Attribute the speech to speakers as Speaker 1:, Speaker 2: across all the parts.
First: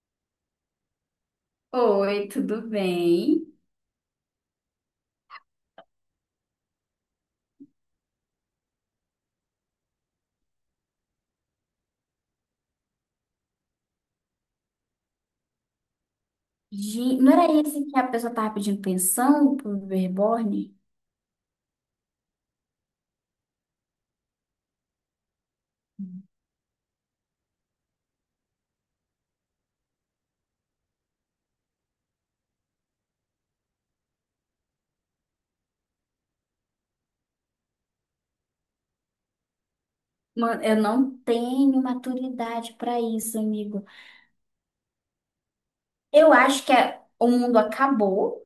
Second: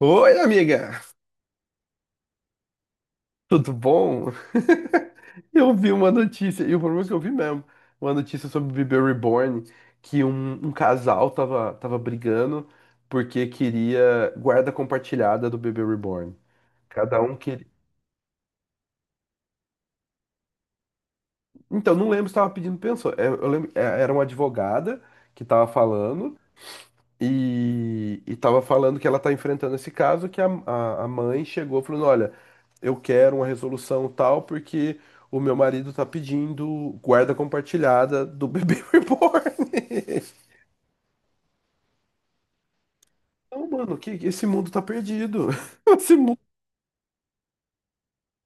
Speaker 1: Oi, amiga!
Speaker 2: Oi, tudo bem?
Speaker 1: Tudo bom? Eu vi uma notícia, e o problema é que eu vi mesmo, uma notícia sobre Bebê Reborn, que um casal tava brigando porque queria guarda compartilhada do Bebê Reborn. Cada
Speaker 2: Gente, não
Speaker 1: um
Speaker 2: era
Speaker 1: queria.
Speaker 2: esse que a pessoa tava pedindo pensão pro reborn?
Speaker 1: Então, não lembro se tava pedindo pensão. Eu lembro, era uma advogada que tava falando. E tava falando que ela tá enfrentando esse caso, que a mãe chegou falando, olha, eu quero uma resolução tal, porque o meu marido tá pedindo guarda compartilhada do bebê reborn.
Speaker 2: Mano, eu não tenho maturidade para isso,
Speaker 1: Não,
Speaker 2: amigo.
Speaker 1: mano, que esse mundo tá perdido. Esse
Speaker 2: Eu
Speaker 1: mundo
Speaker 2: acho que o mundo acabou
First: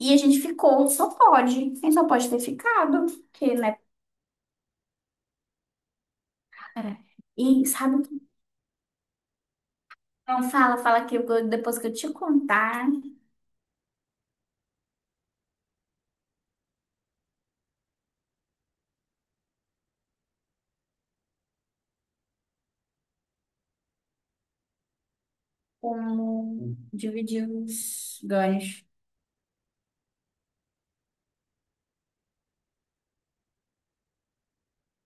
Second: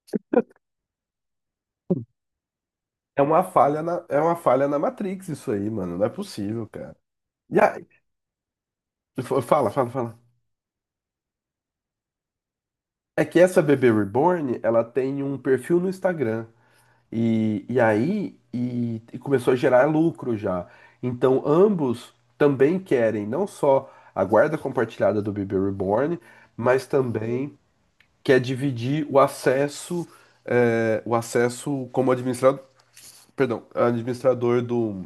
Speaker 2: e a gente ficou. Só pode. Quem só pode ter ficado. Que, né?
Speaker 1: é uma falha na Matrix isso aí, mano. Não é possível, cara.
Speaker 2: Cara?
Speaker 1: E
Speaker 2: E
Speaker 1: aí,
Speaker 2: sabe o que?
Speaker 1: fala, fala, fala.
Speaker 2: Não fala, fala que depois que eu te contar
Speaker 1: É que essa bebê reborn, ela tem um perfil no Instagram. E aí começou a gerar lucro já. Então ambos também querem não só a guarda compartilhada do bebê reborn,
Speaker 2: como
Speaker 1: mas
Speaker 2: dividir
Speaker 1: também
Speaker 2: os
Speaker 1: quer
Speaker 2: ganhos
Speaker 1: dividir o acesso, o acesso como administrador, perdão, administrador do,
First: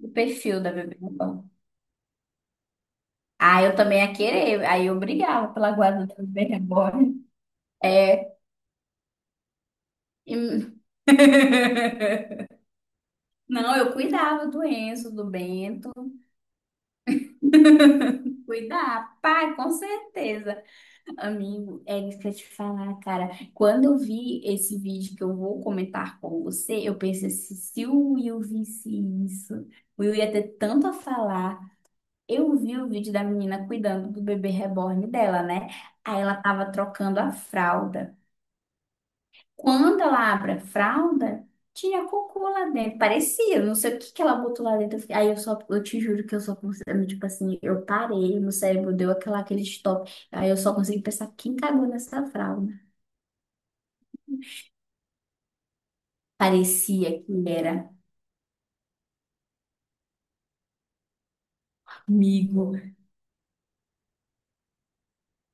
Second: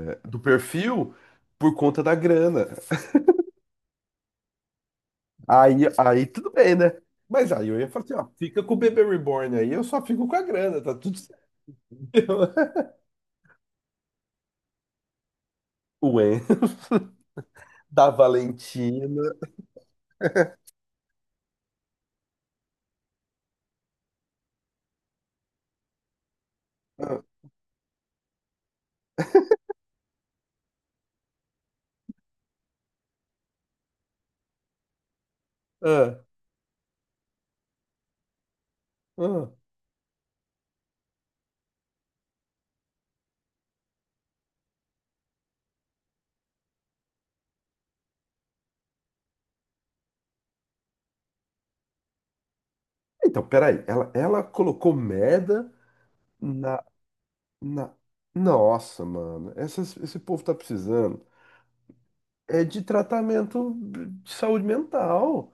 Speaker 2: do
Speaker 1: do
Speaker 2: perfil da bebê
Speaker 1: perfil
Speaker 2: reborn.
Speaker 1: por conta da grana.
Speaker 2: Ah, eu também ia querer. Aí eu brigava pela
Speaker 1: Aí,
Speaker 2: guarda do
Speaker 1: aí
Speaker 2: bebê
Speaker 1: tudo bem, né?
Speaker 2: reborn.
Speaker 1: Mas aí eu ia falar assim, ó,
Speaker 2: É.
Speaker 1: fica com o bebê reborn aí, eu só fico com a
Speaker 2: e-
Speaker 1: grana, tá tudo certo.
Speaker 2: Não, eu cuidava do Enzo, do Bento.
Speaker 1: O En da
Speaker 2: Cuidar,
Speaker 1: Valentina.
Speaker 2: pai, com certeza. Amigo, é isso que eu te falar, cara. Quando eu vi esse vídeo que eu vou comentar com você, eu pensei assim, se o Will visse isso, o Will ia ter tanto a falar. Eu vi o vídeo da menina cuidando do bebê reborn dela, né? Aí
Speaker 1: Ah,
Speaker 2: ela tava trocando a fralda.
Speaker 1: ah.
Speaker 2: Quando ela abre a fralda, tinha cocô lá dentro. Parecia, não sei o que que ela botou lá dentro. Aí eu só, eu te juro que eu só consegui, tipo assim, eu parei, meu cérebro deu aquela, aquele stop. Aí eu só consegui pensar, quem cagou nessa fralda?
Speaker 1: Então, peraí, ela colocou merda na,
Speaker 2: Parecia que era,
Speaker 1: na. Nossa, mano, esse povo tá precisando. É
Speaker 2: amigo.
Speaker 1: de tratamento de saúde mental.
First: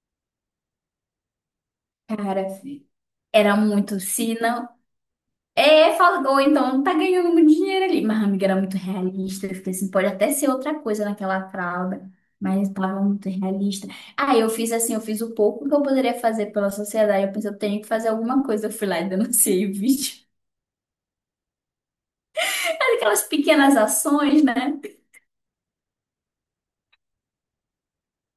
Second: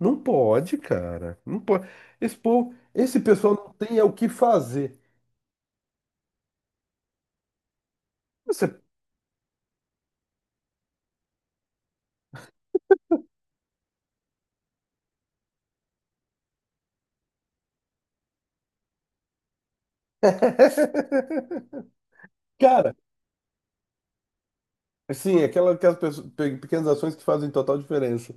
Speaker 1: Não pode, cara. Não pode. Esse
Speaker 2: Cara,
Speaker 1: povo, esse pessoal
Speaker 2: era
Speaker 1: não tem
Speaker 2: muito,
Speaker 1: é o que
Speaker 2: se não,
Speaker 1: fazer.
Speaker 2: é, falou, então tá ganhando muito dinheiro ali. Mas a amiga era muito
Speaker 1: Você-
Speaker 2: realista. Eu fiquei assim, pode até ser outra coisa naquela fralda, mas tava muito realista. Aí eu fiz assim, eu fiz o pouco que eu poderia fazer pela sociedade. Eu pensei, eu tenho que fazer alguma coisa. Eu fui lá e denunciei o vídeo.
Speaker 1: Cara,
Speaker 2: Aquelas pequenas ações, né?
Speaker 1: assim, aquela, aquelas pessoas- pe- pequenas ações que fazem total diferença.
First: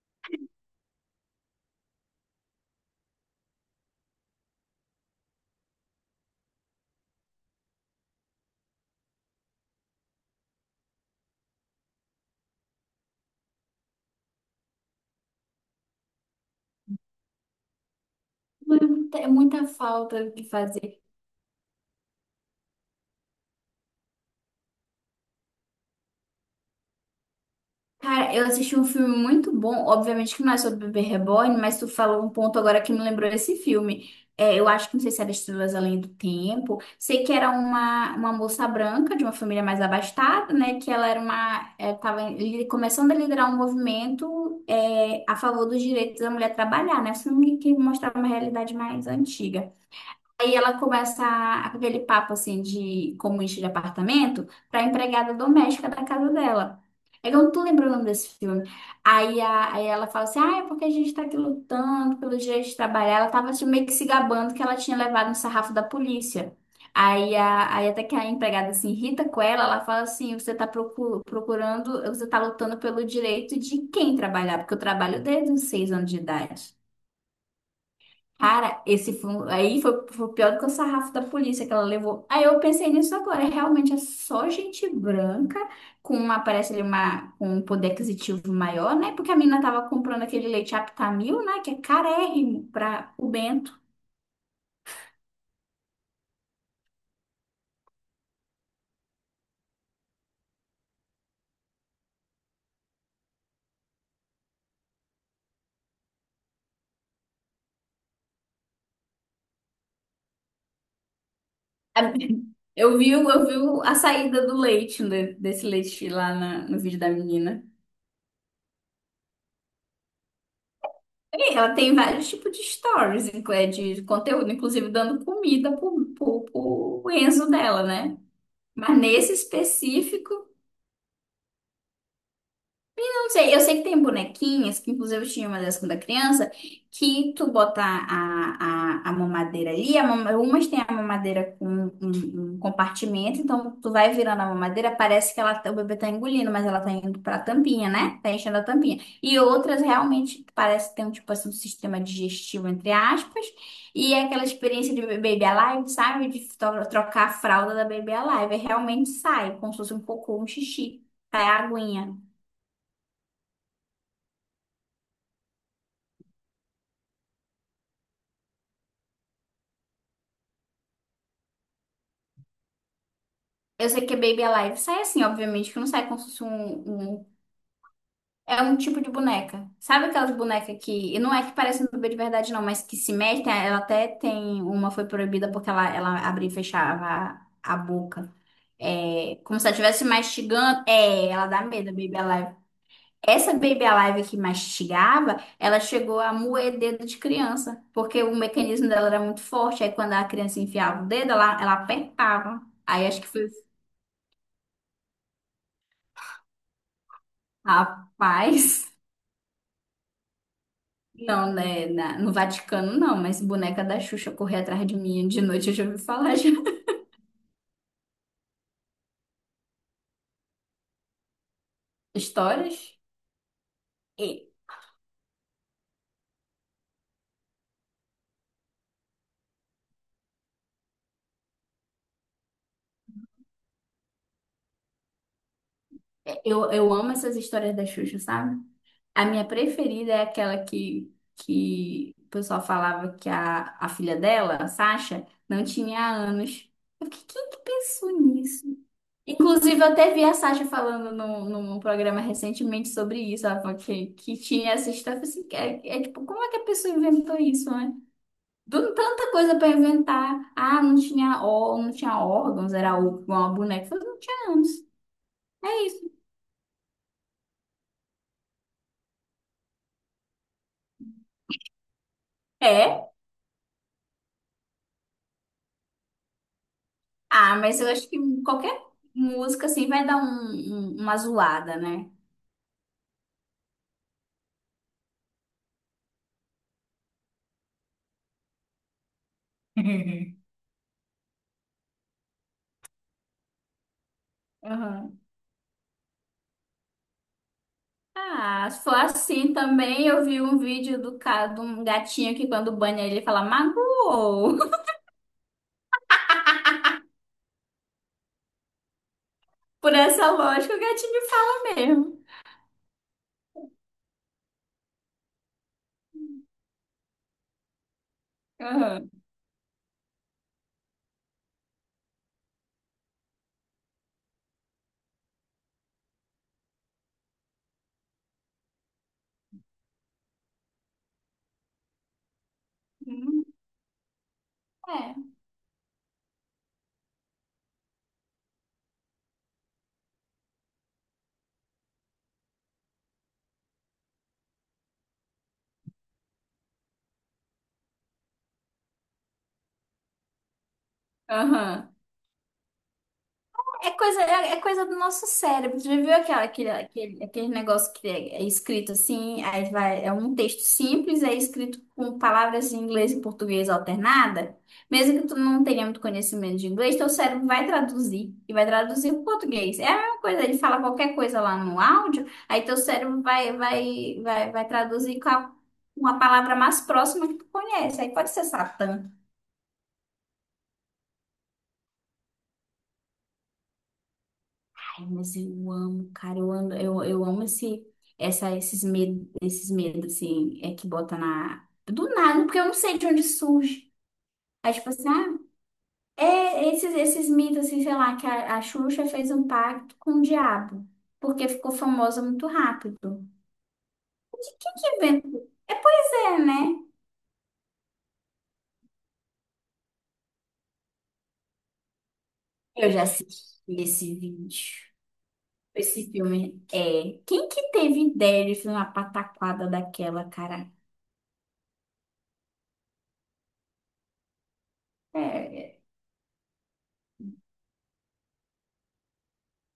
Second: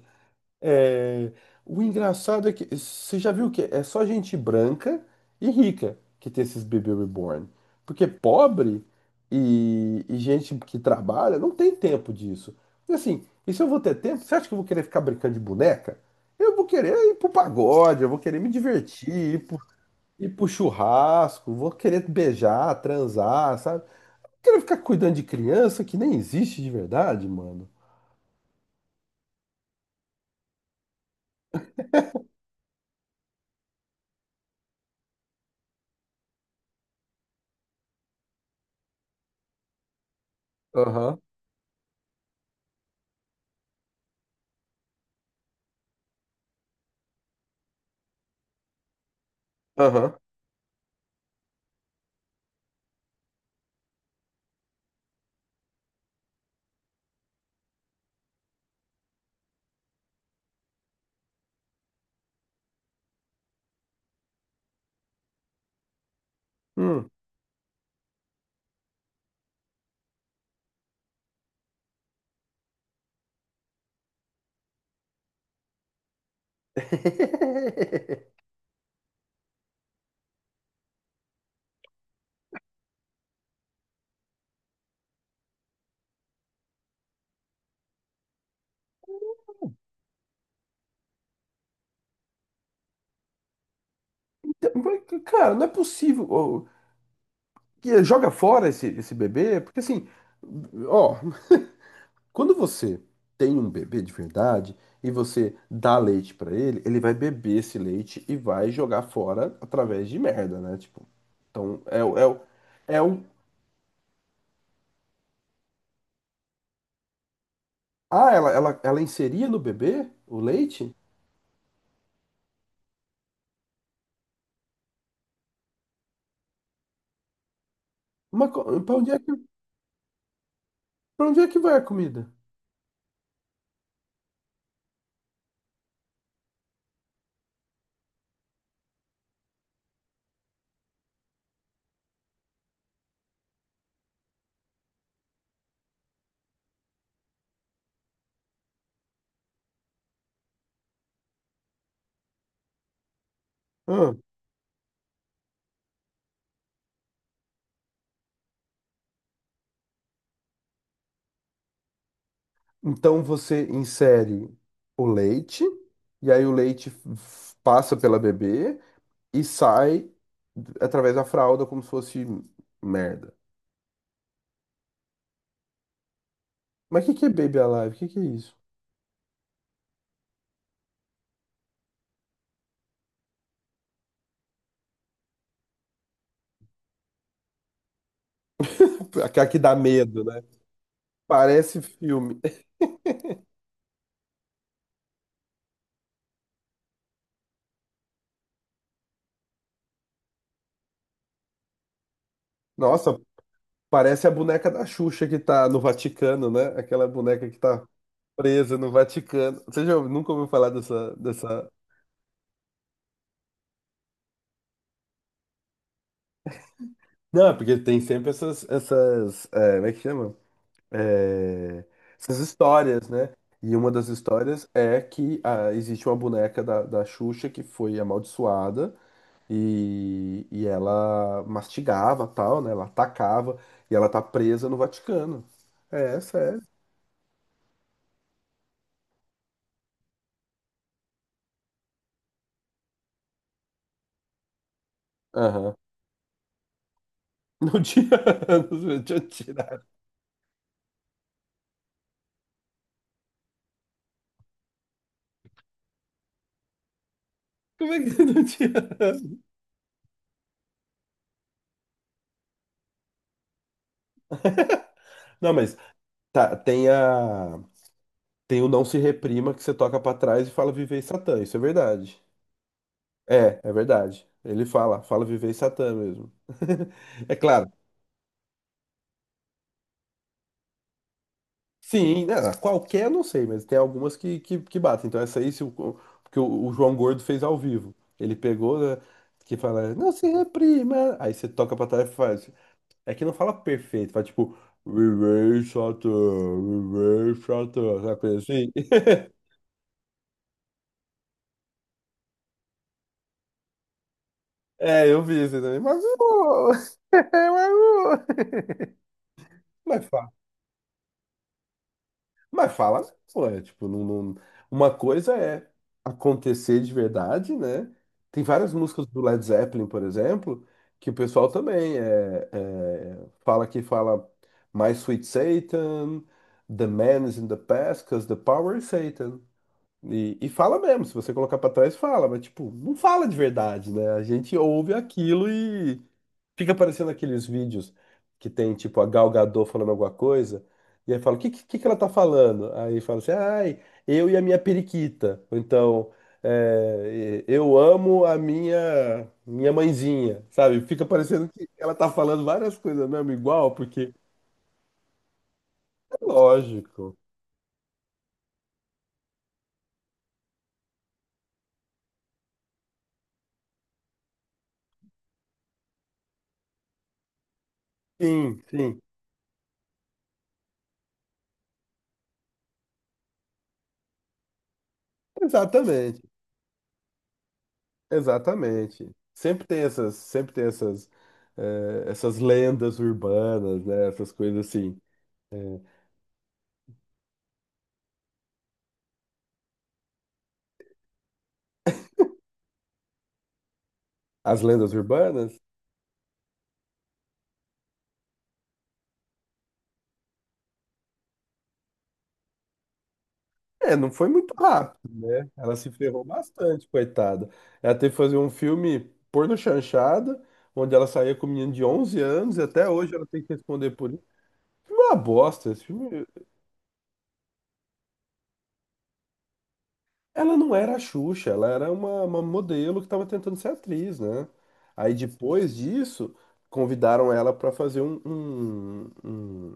Speaker 1: É, o engraçado é que você já viu que é só gente branca e rica que tem esses bebê reborn. Porque pobre e gente que trabalha não tem tempo disso. E assim, e se eu vou ter tempo, você acha que eu vou querer ficar brincando de boneca? Eu vou querer ir pro pagode, eu vou querer me divertir,
Speaker 2: É
Speaker 1: ir pro,
Speaker 2: muita falta
Speaker 1: ir
Speaker 2: o que
Speaker 1: pro
Speaker 2: fazer.
Speaker 1: churrasco, vou querer beijar, transar, sabe? Não quero ficar cuidando de criança que nem existe de verdade, mano.
Speaker 2: Cara, eu assisti um filme muito bom, obviamente que não é sobre Bebê Reborn, mas tu falou um ponto agora que me lembrou esse filme. É, eu acho que não sei se era Estrelas Além do Tempo. Sei que era uma moça branca de uma família mais abastada, né? Que ela
Speaker 1: Aham,
Speaker 2: era uma, começando a liderar um movimento a favor dos direitos da mulher trabalhar, né? Um filme que mostrava uma realidade mais antiga.
Speaker 1: aham.
Speaker 2: Aí ela aquele papo assim de comunista de apartamento para empregada doméstica da casa dela. É que eu não tô lembrando o nome desse filme. Aí ela fala assim: ah, é porque a gente tá aqui lutando pelo direito de trabalhar. Ela tava assim, meio que se gabando que ela tinha levado um sarrafo da polícia.
Speaker 1: Hum.
Speaker 2: Aí até que a empregada se irrita com ela, ela fala assim: você tá procurando, você tá lutando pelo direito de quem trabalhar, porque eu trabalho desde os seis anos de idade. Cara, esse foi, um- aí foi, foi pior do que o sarrafo da polícia que ela levou. Aí eu pensei nisso agora. Realmente é só gente branca com uma, parece ali uma, com um poder aquisitivo maior, né? Porque a menina tava comprando aquele leite Aptamil, né? Que é carérrimo para o Bento.
Speaker 1: Mas, cara, não é possível. Ó, que joga fora esse, esse bebê, porque assim, ó, quando você tem um bebê de verdade e você dá leite pra ele, ele vai beber esse leite e vai jogar fora através de merda, né? Tipo, então é,
Speaker 2: A-
Speaker 1: o- é, o-
Speaker 2: Eu
Speaker 1: é
Speaker 2: vi,
Speaker 1: um.
Speaker 2: o- eu vi a saída do leite, né, desse leite lá no vídeo da menina.
Speaker 1: Ah, ela inseria no bebê o leite?
Speaker 2: E ela tem vários tipos de stories, de conteúdo, inclusive dando comida pro Enzo dela, né?
Speaker 1: Pra
Speaker 2: Mas
Speaker 1: onde é que,
Speaker 2: nesse específico,
Speaker 1: para onde é que vai a comida?
Speaker 2: não sei, eu sei que tem bonequinhas, que inclusive eu tinha uma dessas quando era criança, que tu botar a mamadeira ali, a mama, umas tem a mamadeira com um compartimento, então tu vai virando a mamadeira, parece que o bebê tá engolindo, mas ela tá indo pra tampinha, né? Tá enchendo a tampinha. E outras realmente parece que tem um tipo assim, um sistema digestivo, entre aspas,
Speaker 1: Hã?
Speaker 2: e é aquela experiência de Baby Alive, sabe? De trocar a fralda da Baby Alive, e realmente sai, como se fosse um cocô, um xixi, sai a aguinha.
Speaker 1: Então você insere o leite, e aí o leite passa pela bebê e sai através da fralda como se fosse merda.
Speaker 2: Eu sei que é Baby Alive. Sai assim, obviamente, que não sai como se fosse
Speaker 1: Mas o
Speaker 2: um,
Speaker 1: que que
Speaker 2: um-
Speaker 1: é Baby Alive? O que que é isso?
Speaker 2: É um tipo de boneca. Sabe aquelas bonecas que... não é que parece um bebê de verdade, não, mas que se mexe. Ela até tem... Uma foi proibida porque ela abria e fechava a boca. É,
Speaker 1: Aquela que
Speaker 2: como se ela
Speaker 1: dá
Speaker 2: estivesse
Speaker 1: medo, né?
Speaker 2: mastigando. É, ela dá
Speaker 1: Parece
Speaker 2: medo, a Baby
Speaker 1: filme.
Speaker 2: Alive. Essa Baby Alive que mastigava, ela chegou a moer dedo de criança. Porque o mecanismo dela era muito forte. Aí quando a criança enfiava o dedo, ela apertava. Aí
Speaker 1: Nossa,
Speaker 2: acho que foi... assim,
Speaker 1: parece a boneca da Xuxa que tá no Vaticano, né? Aquela boneca que tá presa no
Speaker 2: rapaz...
Speaker 1: Vaticano. Nunca ouviu falar dessa,
Speaker 2: Não,
Speaker 1: dessa...
Speaker 2: né, no Vaticano não, mas boneca da Xuxa correr atrás de mim de noite, eu já ouvi falar já.
Speaker 1: Não, porque tem sempre é, como é que chama? É, essas
Speaker 2: Histórias?
Speaker 1: histórias, né? E uma das
Speaker 2: E-
Speaker 1: histórias é que ah, existe uma boneca da Xuxa que foi amaldiçoada. E ela mastigava tal, né? Ela atacava e ela tá presa no Vaticano. É,
Speaker 2: é,
Speaker 1: sério.
Speaker 2: Eu, eu amo essas histórias da Xuxa, sabe? A minha preferida é aquela que o pessoal falava que a filha dela, a Sasha, não
Speaker 1: Aham.
Speaker 2: tinha anos. Eu fiquei, quem que
Speaker 1: Não tinha
Speaker 2: pensou nisso?
Speaker 1: anos, meu, deixa eu
Speaker 2: Inclusive,
Speaker 1: tirar.
Speaker 2: eu até vi a Sasha falando num programa recentemente sobre isso, ela falou que tinha essa história. Eu falei assim, é tipo, como é que a pessoa inventou isso,
Speaker 1: Como
Speaker 2: né?
Speaker 1: é que não tinha
Speaker 2: Tanta
Speaker 1: anos?
Speaker 2: coisa para inventar. Ah, não tinha, ó, não tinha órgãos, era igual uma boneca. Eu falei, não tinha ânus.
Speaker 1: Não, mas
Speaker 2: É isso.
Speaker 1: tá, tem a. Tem o Não Se Reprima que você toca pra trás e fala Vivei Satã, isso é verdade.
Speaker 2: É?
Speaker 1: É, é verdade. Ele fala, fala Vivei Satã mesmo. É
Speaker 2: Ah,
Speaker 1: claro.
Speaker 2: mas eu acho que qualquer música assim vai dar uma zoada, né?
Speaker 1: Sim, né, qualquer eu não sei, mas tem algumas que batem. Então essa aí, se o, porque o João Gordo fez ao vivo. Ele pegou, né, que fala, não se reprima. Aí você toca pra trás e faz. É que não fala perfeito, fala tipo,
Speaker 2: Aham.
Speaker 1: viver chato, viver chato, sabe coisa
Speaker 2: Ah,
Speaker 1: assim?
Speaker 2: se for assim também, eu vi um vídeo do cara, de um gatinho que quando banha ele fala magoou.
Speaker 1: É, eu vi isso aí também, mas, ô, mas, ô.
Speaker 2: Por
Speaker 1: Mas
Speaker 2: essa lógica, o gatinho fala mesmo.
Speaker 1: Mas fala, né, pô, é tipo, uma coisa é acontecer de verdade, né? Tem várias músicas
Speaker 2: Aham.
Speaker 1: do Led Zeppelin, por exemplo, que o pessoal também fala que fala My Sweet Satan, The Man is in the Past, 'cause the power is Satan. E fala mesmo, se você colocar pra trás, fala, mas tipo, não fala de
Speaker 2: Hum.
Speaker 1: verdade, né? A gente ouve
Speaker 2: É.
Speaker 1: aquilo. Fica aparecendo aqueles vídeos que tem, tipo, a Gal Gadot falando alguma coisa, e aí fala, o que ela tá falando? Aí fala assim, ai, eu e a minha periquita. Ou então, é, eu amo a minha mãezinha, sabe? Fica parecendo que
Speaker 2: Aham.
Speaker 1: ela tá falando várias coisas mesmo, igual,
Speaker 2: É
Speaker 1: porque
Speaker 2: coisa, é coisa do nosso cérebro. Já viu
Speaker 1: é
Speaker 2: aquela, aquele,
Speaker 1: lógico.
Speaker 2: aquele, aquele negócio que é escrito assim, aí vai, é um texto simples, é escrito com palavras em inglês e português alternada? Mesmo que tu não tenha muito conhecimento de inglês, teu cérebro vai traduzir e
Speaker 1: Sim,
Speaker 2: vai
Speaker 1: sim.
Speaker 2: traduzir para português. É a mesma coisa, ele fala qualquer coisa lá no áudio, aí teu cérebro vai traduzir uma
Speaker 1: Exatamente,
Speaker 2: palavra mais próxima que tu conhece. Aí pode ser Satã.
Speaker 1: exatamente. Sempre tem essas, essas lendas urbanas, né? Essas coisas assim.
Speaker 2: Ai, mas eu amo, cara, eu amo, eu amo esse, essa, esses medos, assim, é que bota na... Do nada, porque eu não sei de onde surge.
Speaker 1: As
Speaker 2: Aí, tipo
Speaker 1: lendas
Speaker 2: assim, ah,
Speaker 1: urbanas.
Speaker 2: é esses, esses mitos, assim, sei lá, que a Xuxa fez um pacto com o diabo, porque ficou famosa muito rápido.
Speaker 1: É, não foi muito
Speaker 2: Quem que
Speaker 1: rápido, né?
Speaker 2: inventou?
Speaker 1: Ela
Speaker 2: É,
Speaker 1: se
Speaker 2: pois
Speaker 1: ferrou
Speaker 2: é, né?
Speaker 1: bastante, coitada. Ela teve que fazer um filme porno chanchada, onde ela saía com um menino de 11 anos e até
Speaker 2: Eu já
Speaker 1: hoje ela tem que
Speaker 2: assisti
Speaker 1: responder por
Speaker 2: esse
Speaker 1: isso.
Speaker 2: vídeo.
Speaker 1: Esse filme é uma bosta. Esse
Speaker 2: Esse
Speaker 1: filme...
Speaker 2: filme é. Quem que teve ideia de fazer uma pataquada daquela,
Speaker 1: Ela
Speaker 2: cara?
Speaker 1: não era a Xuxa, ela era uma modelo que estava tentando ser atriz, né? Aí depois
Speaker 2: É,
Speaker 1: disso, convidaram ela para fazer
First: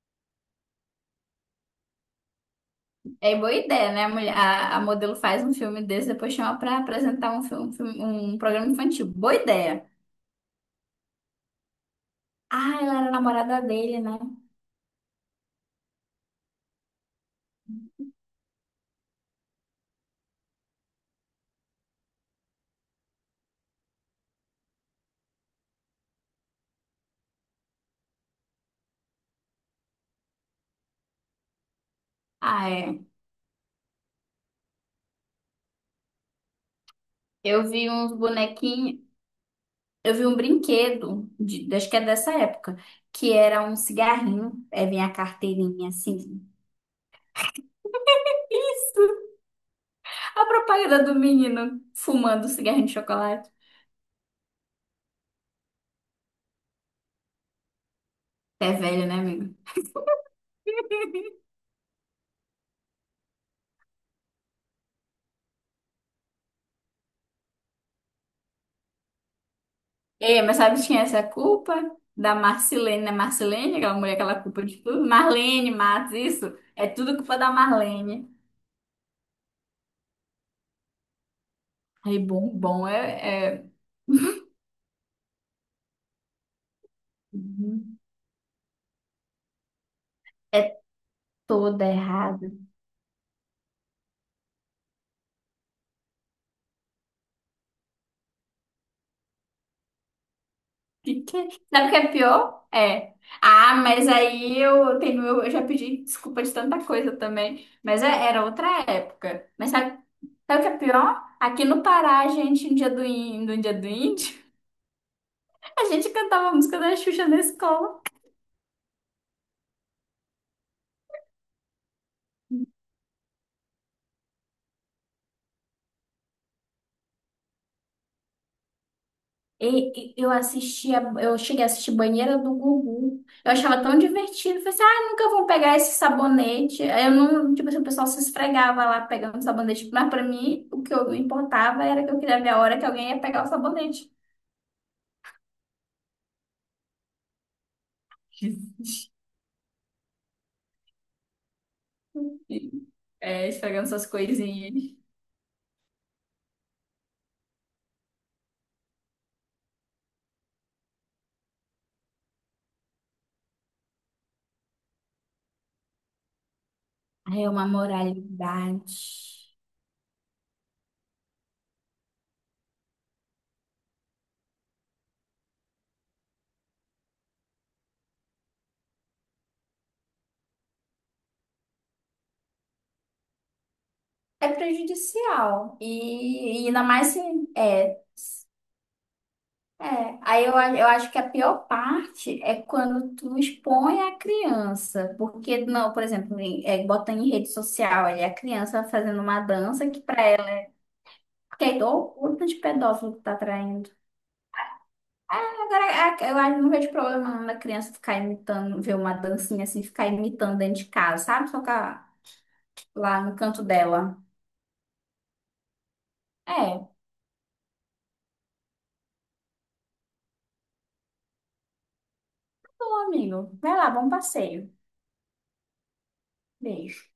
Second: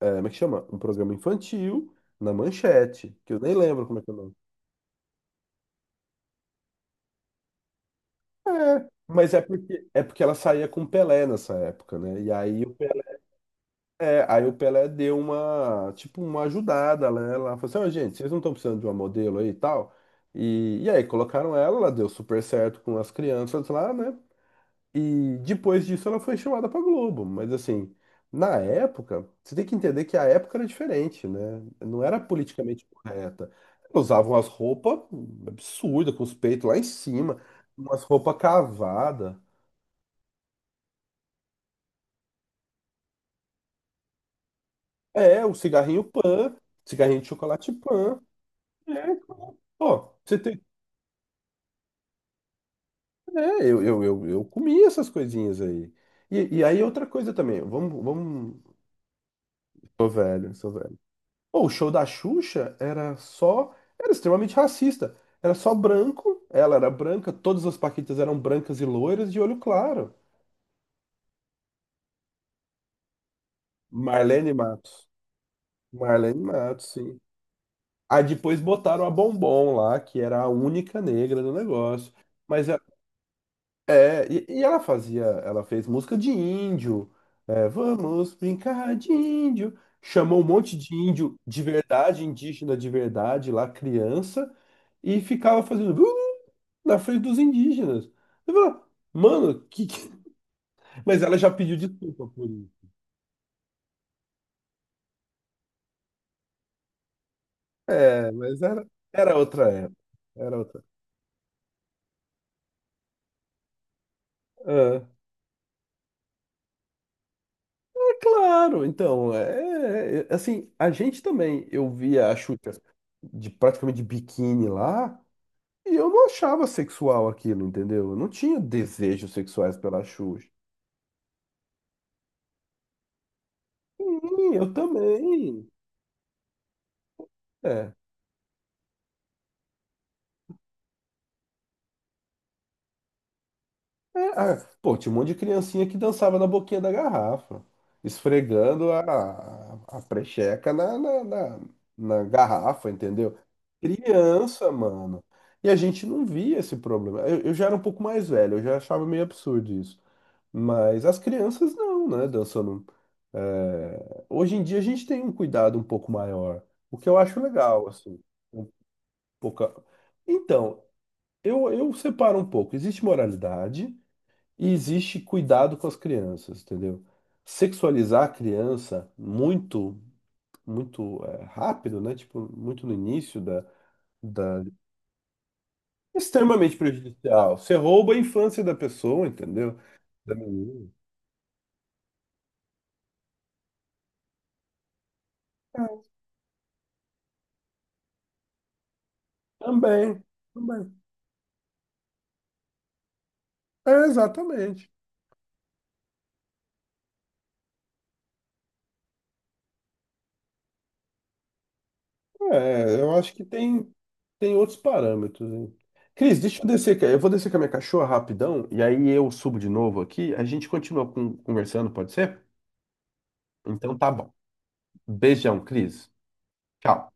Speaker 1: é, como é que chama? Um programa infantil na Manchete, que
Speaker 2: é
Speaker 1: eu
Speaker 2: boa
Speaker 1: nem lembro
Speaker 2: ideia,
Speaker 1: como é
Speaker 2: né? A,
Speaker 1: que é o nome.
Speaker 2: mulher- a- a modelo faz um filme desse, depois chama pra apresentar um programa
Speaker 1: É,
Speaker 2: infantil.
Speaker 1: mas
Speaker 2: Boa ideia.
Speaker 1: é porque ela saía com o Pelé nessa época, né? E aí o
Speaker 2: Ah, ela era namorada dele, né?
Speaker 1: Pelé, aí o Pelé deu uma, tipo, uma ajudada, né? Ela falou assim, ó, gente, vocês não estão precisando de uma modelo aí e tal? E aí colocaram ela, ela deu super certo com as crianças lá, né? E depois disso ela foi chamada pra Globo, mas assim, na época, você tem que entender que a época era diferente, né? Não era
Speaker 2: Ah,
Speaker 1: politicamente
Speaker 2: é.
Speaker 1: correta. Usavam as roupas absurdas, com os peitos lá em cima,
Speaker 2: Eu vi
Speaker 1: umas
Speaker 2: uns
Speaker 1: roupas
Speaker 2: bonequinhos,
Speaker 1: cavadas.
Speaker 2: eu vi um brinquedo, de, acho que é dessa época, que era um cigarrinho, aí vinha a
Speaker 1: É, o
Speaker 2: carteirinha
Speaker 1: cigarrinho
Speaker 2: assim.
Speaker 1: pan, cigarrinho de chocolate pan. É, pô, você
Speaker 2: A
Speaker 1: tem.
Speaker 2: propaganda do menino fumando cigarrinho de
Speaker 1: É,
Speaker 2: chocolate.
Speaker 1: eu comi essas coisinhas aí. Outra coisa também, vamos, vamos.
Speaker 2: É velho, né, amigo?
Speaker 1: Sou velho, sou velho. Pô, o show da Xuxa era só. Era extremamente racista. Era só branco, ela era branca, todas as Paquitas eram brancas e loiras de olho claro.
Speaker 2: Ei, mas sabe de quem é essa culpa? Da Marcilene, né? Marcilene, aquela mulher que ela
Speaker 1: Marlene
Speaker 2: culpa de tudo.
Speaker 1: Matos.
Speaker 2: Marlene Matos,
Speaker 1: Marlene
Speaker 2: isso. É
Speaker 1: Matos,
Speaker 2: tudo
Speaker 1: sim.
Speaker 2: culpa da
Speaker 1: Aí
Speaker 2: Marlene.
Speaker 1: depois botaram a Bombom lá, que era a única negra do negócio.
Speaker 2: Aí, bom,
Speaker 1: Mas
Speaker 2: bom,
Speaker 1: é, e ela fazia, ela fez música de índio, é,
Speaker 2: uhum.
Speaker 1: vamos brincar de índio. Chamou um monte
Speaker 2: É
Speaker 1: de índio de
Speaker 2: toda
Speaker 1: verdade,
Speaker 2: errada.
Speaker 1: indígena de verdade, lá criança, e ficava fazendo na frente dos indígenas. Eu falava, mano, mas
Speaker 2: Que
Speaker 1: ela
Speaker 2: é?
Speaker 1: já pediu
Speaker 2: Sabe o que é
Speaker 1: desculpa por
Speaker 2: pior?
Speaker 1: isso.
Speaker 2: É. Ah, mas aí eu tenho, eu já pedi desculpa de tanta coisa também.
Speaker 1: É,
Speaker 2: Era
Speaker 1: mas
Speaker 2: outra
Speaker 1: era, era
Speaker 2: época.
Speaker 1: outra
Speaker 2: Mas
Speaker 1: época.
Speaker 2: sabe,
Speaker 1: Era
Speaker 2: sabe o que é
Speaker 1: outra.
Speaker 2: pior? Aqui no Pará, a gente, no dia do índio, no dia do índio,
Speaker 1: Ah,
Speaker 2: a gente cantava a música da Xuxa na escola.
Speaker 1: é, claro, então, assim, a gente também, eu via a Xuxa de praticamente de biquíni lá. E eu não achava sexual aquilo, entendeu? Eu não tinha desejos sexuais pela
Speaker 2: Eu
Speaker 1: Xuxa.
Speaker 2: assistia, eu cheguei a assistir Banheira do Gugu. Eu achava tão
Speaker 1: Sim,
Speaker 2: divertido. Falei
Speaker 1: eu
Speaker 2: assim, ah, nunca vão
Speaker 1: também.
Speaker 2: pegar esse sabonete. Aí eu não, tipo assim, o
Speaker 1: É.
Speaker 2: pessoal se esfregava lá pegando sabonete. Mas pra mim, o que eu não importava era que eu queria ver a hora que alguém ia pegar o sabonete.
Speaker 1: É, ah, pô, tinha um monte de criancinha que dançava na boquinha da garrafa, esfregando a precheca na garrafa, entendeu?
Speaker 2: É, esfregando essas
Speaker 1: Criança,
Speaker 2: coisinhas.
Speaker 1: mano. E a gente não via esse problema. Eu já era um pouco mais velho, eu já achava meio absurdo isso. Mas as crianças não, né? Dançando. É, hoje em dia a gente tem um cuidado um pouco maior, o que eu acho
Speaker 2: É uma
Speaker 1: legal, assim. Um
Speaker 2: moralidade.
Speaker 1: pouco... Então, eu separo um pouco. Existe moralidade e existe cuidado com as crianças, entendeu? Sexualizar a criança muito, muito é, rápido, né? Tipo, muito no início da,
Speaker 2: É
Speaker 1: da...
Speaker 2: prejudicial. E
Speaker 1: Extremamente
Speaker 2: ainda mais se,
Speaker 1: prejudicial. Você
Speaker 2: é,
Speaker 1: rouba a infância da pessoa, entendeu?
Speaker 2: é,
Speaker 1: Da
Speaker 2: aí eu
Speaker 1: menina.
Speaker 2: acho que a pior parte é quando tu expõe a criança, porque não,
Speaker 1: É,
Speaker 2: por exemplo, bota em rede social ali a criança fazendo uma dança que
Speaker 1: também.
Speaker 2: pra ela,
Speaker 1: Também.
Speaker 2: que é igual o culto de pedófilo que tá traindo.
Speaker 1: É, exatamente.
Speaker 2: Ah, agora, eu acho que não vejo problema não da criança ficar imitando, ver uma dancinha assim, ficar imitando dentro de casa, sabe?
Speaker 1: É, eu
Speaker 2: Lá
Speaker 1: acho
Speaker 2: no
Speaker 1: que
Speaker 2: canto
Speaker 1: tem,
Speaker 2: dela.
Speaker 1: tem outros parâmetros, hein? Cris, deixa eu
Speaker 2: É,
Speaker 1: descer. Eu vou descer com a minha cachorra rapidão e aí eu subo de novo aqui. A gente continua conversando, pode ser?
Speaker 2: bom, amigo. Vai lá,
Speaker 1: Então
Speaker 2: bom
Speaker 1: tá bom.
Speaker 2: passeio.
Speaker 1: Beijão, Cris.
Speaker 2: Beijo.
Speaker 1: Tchau.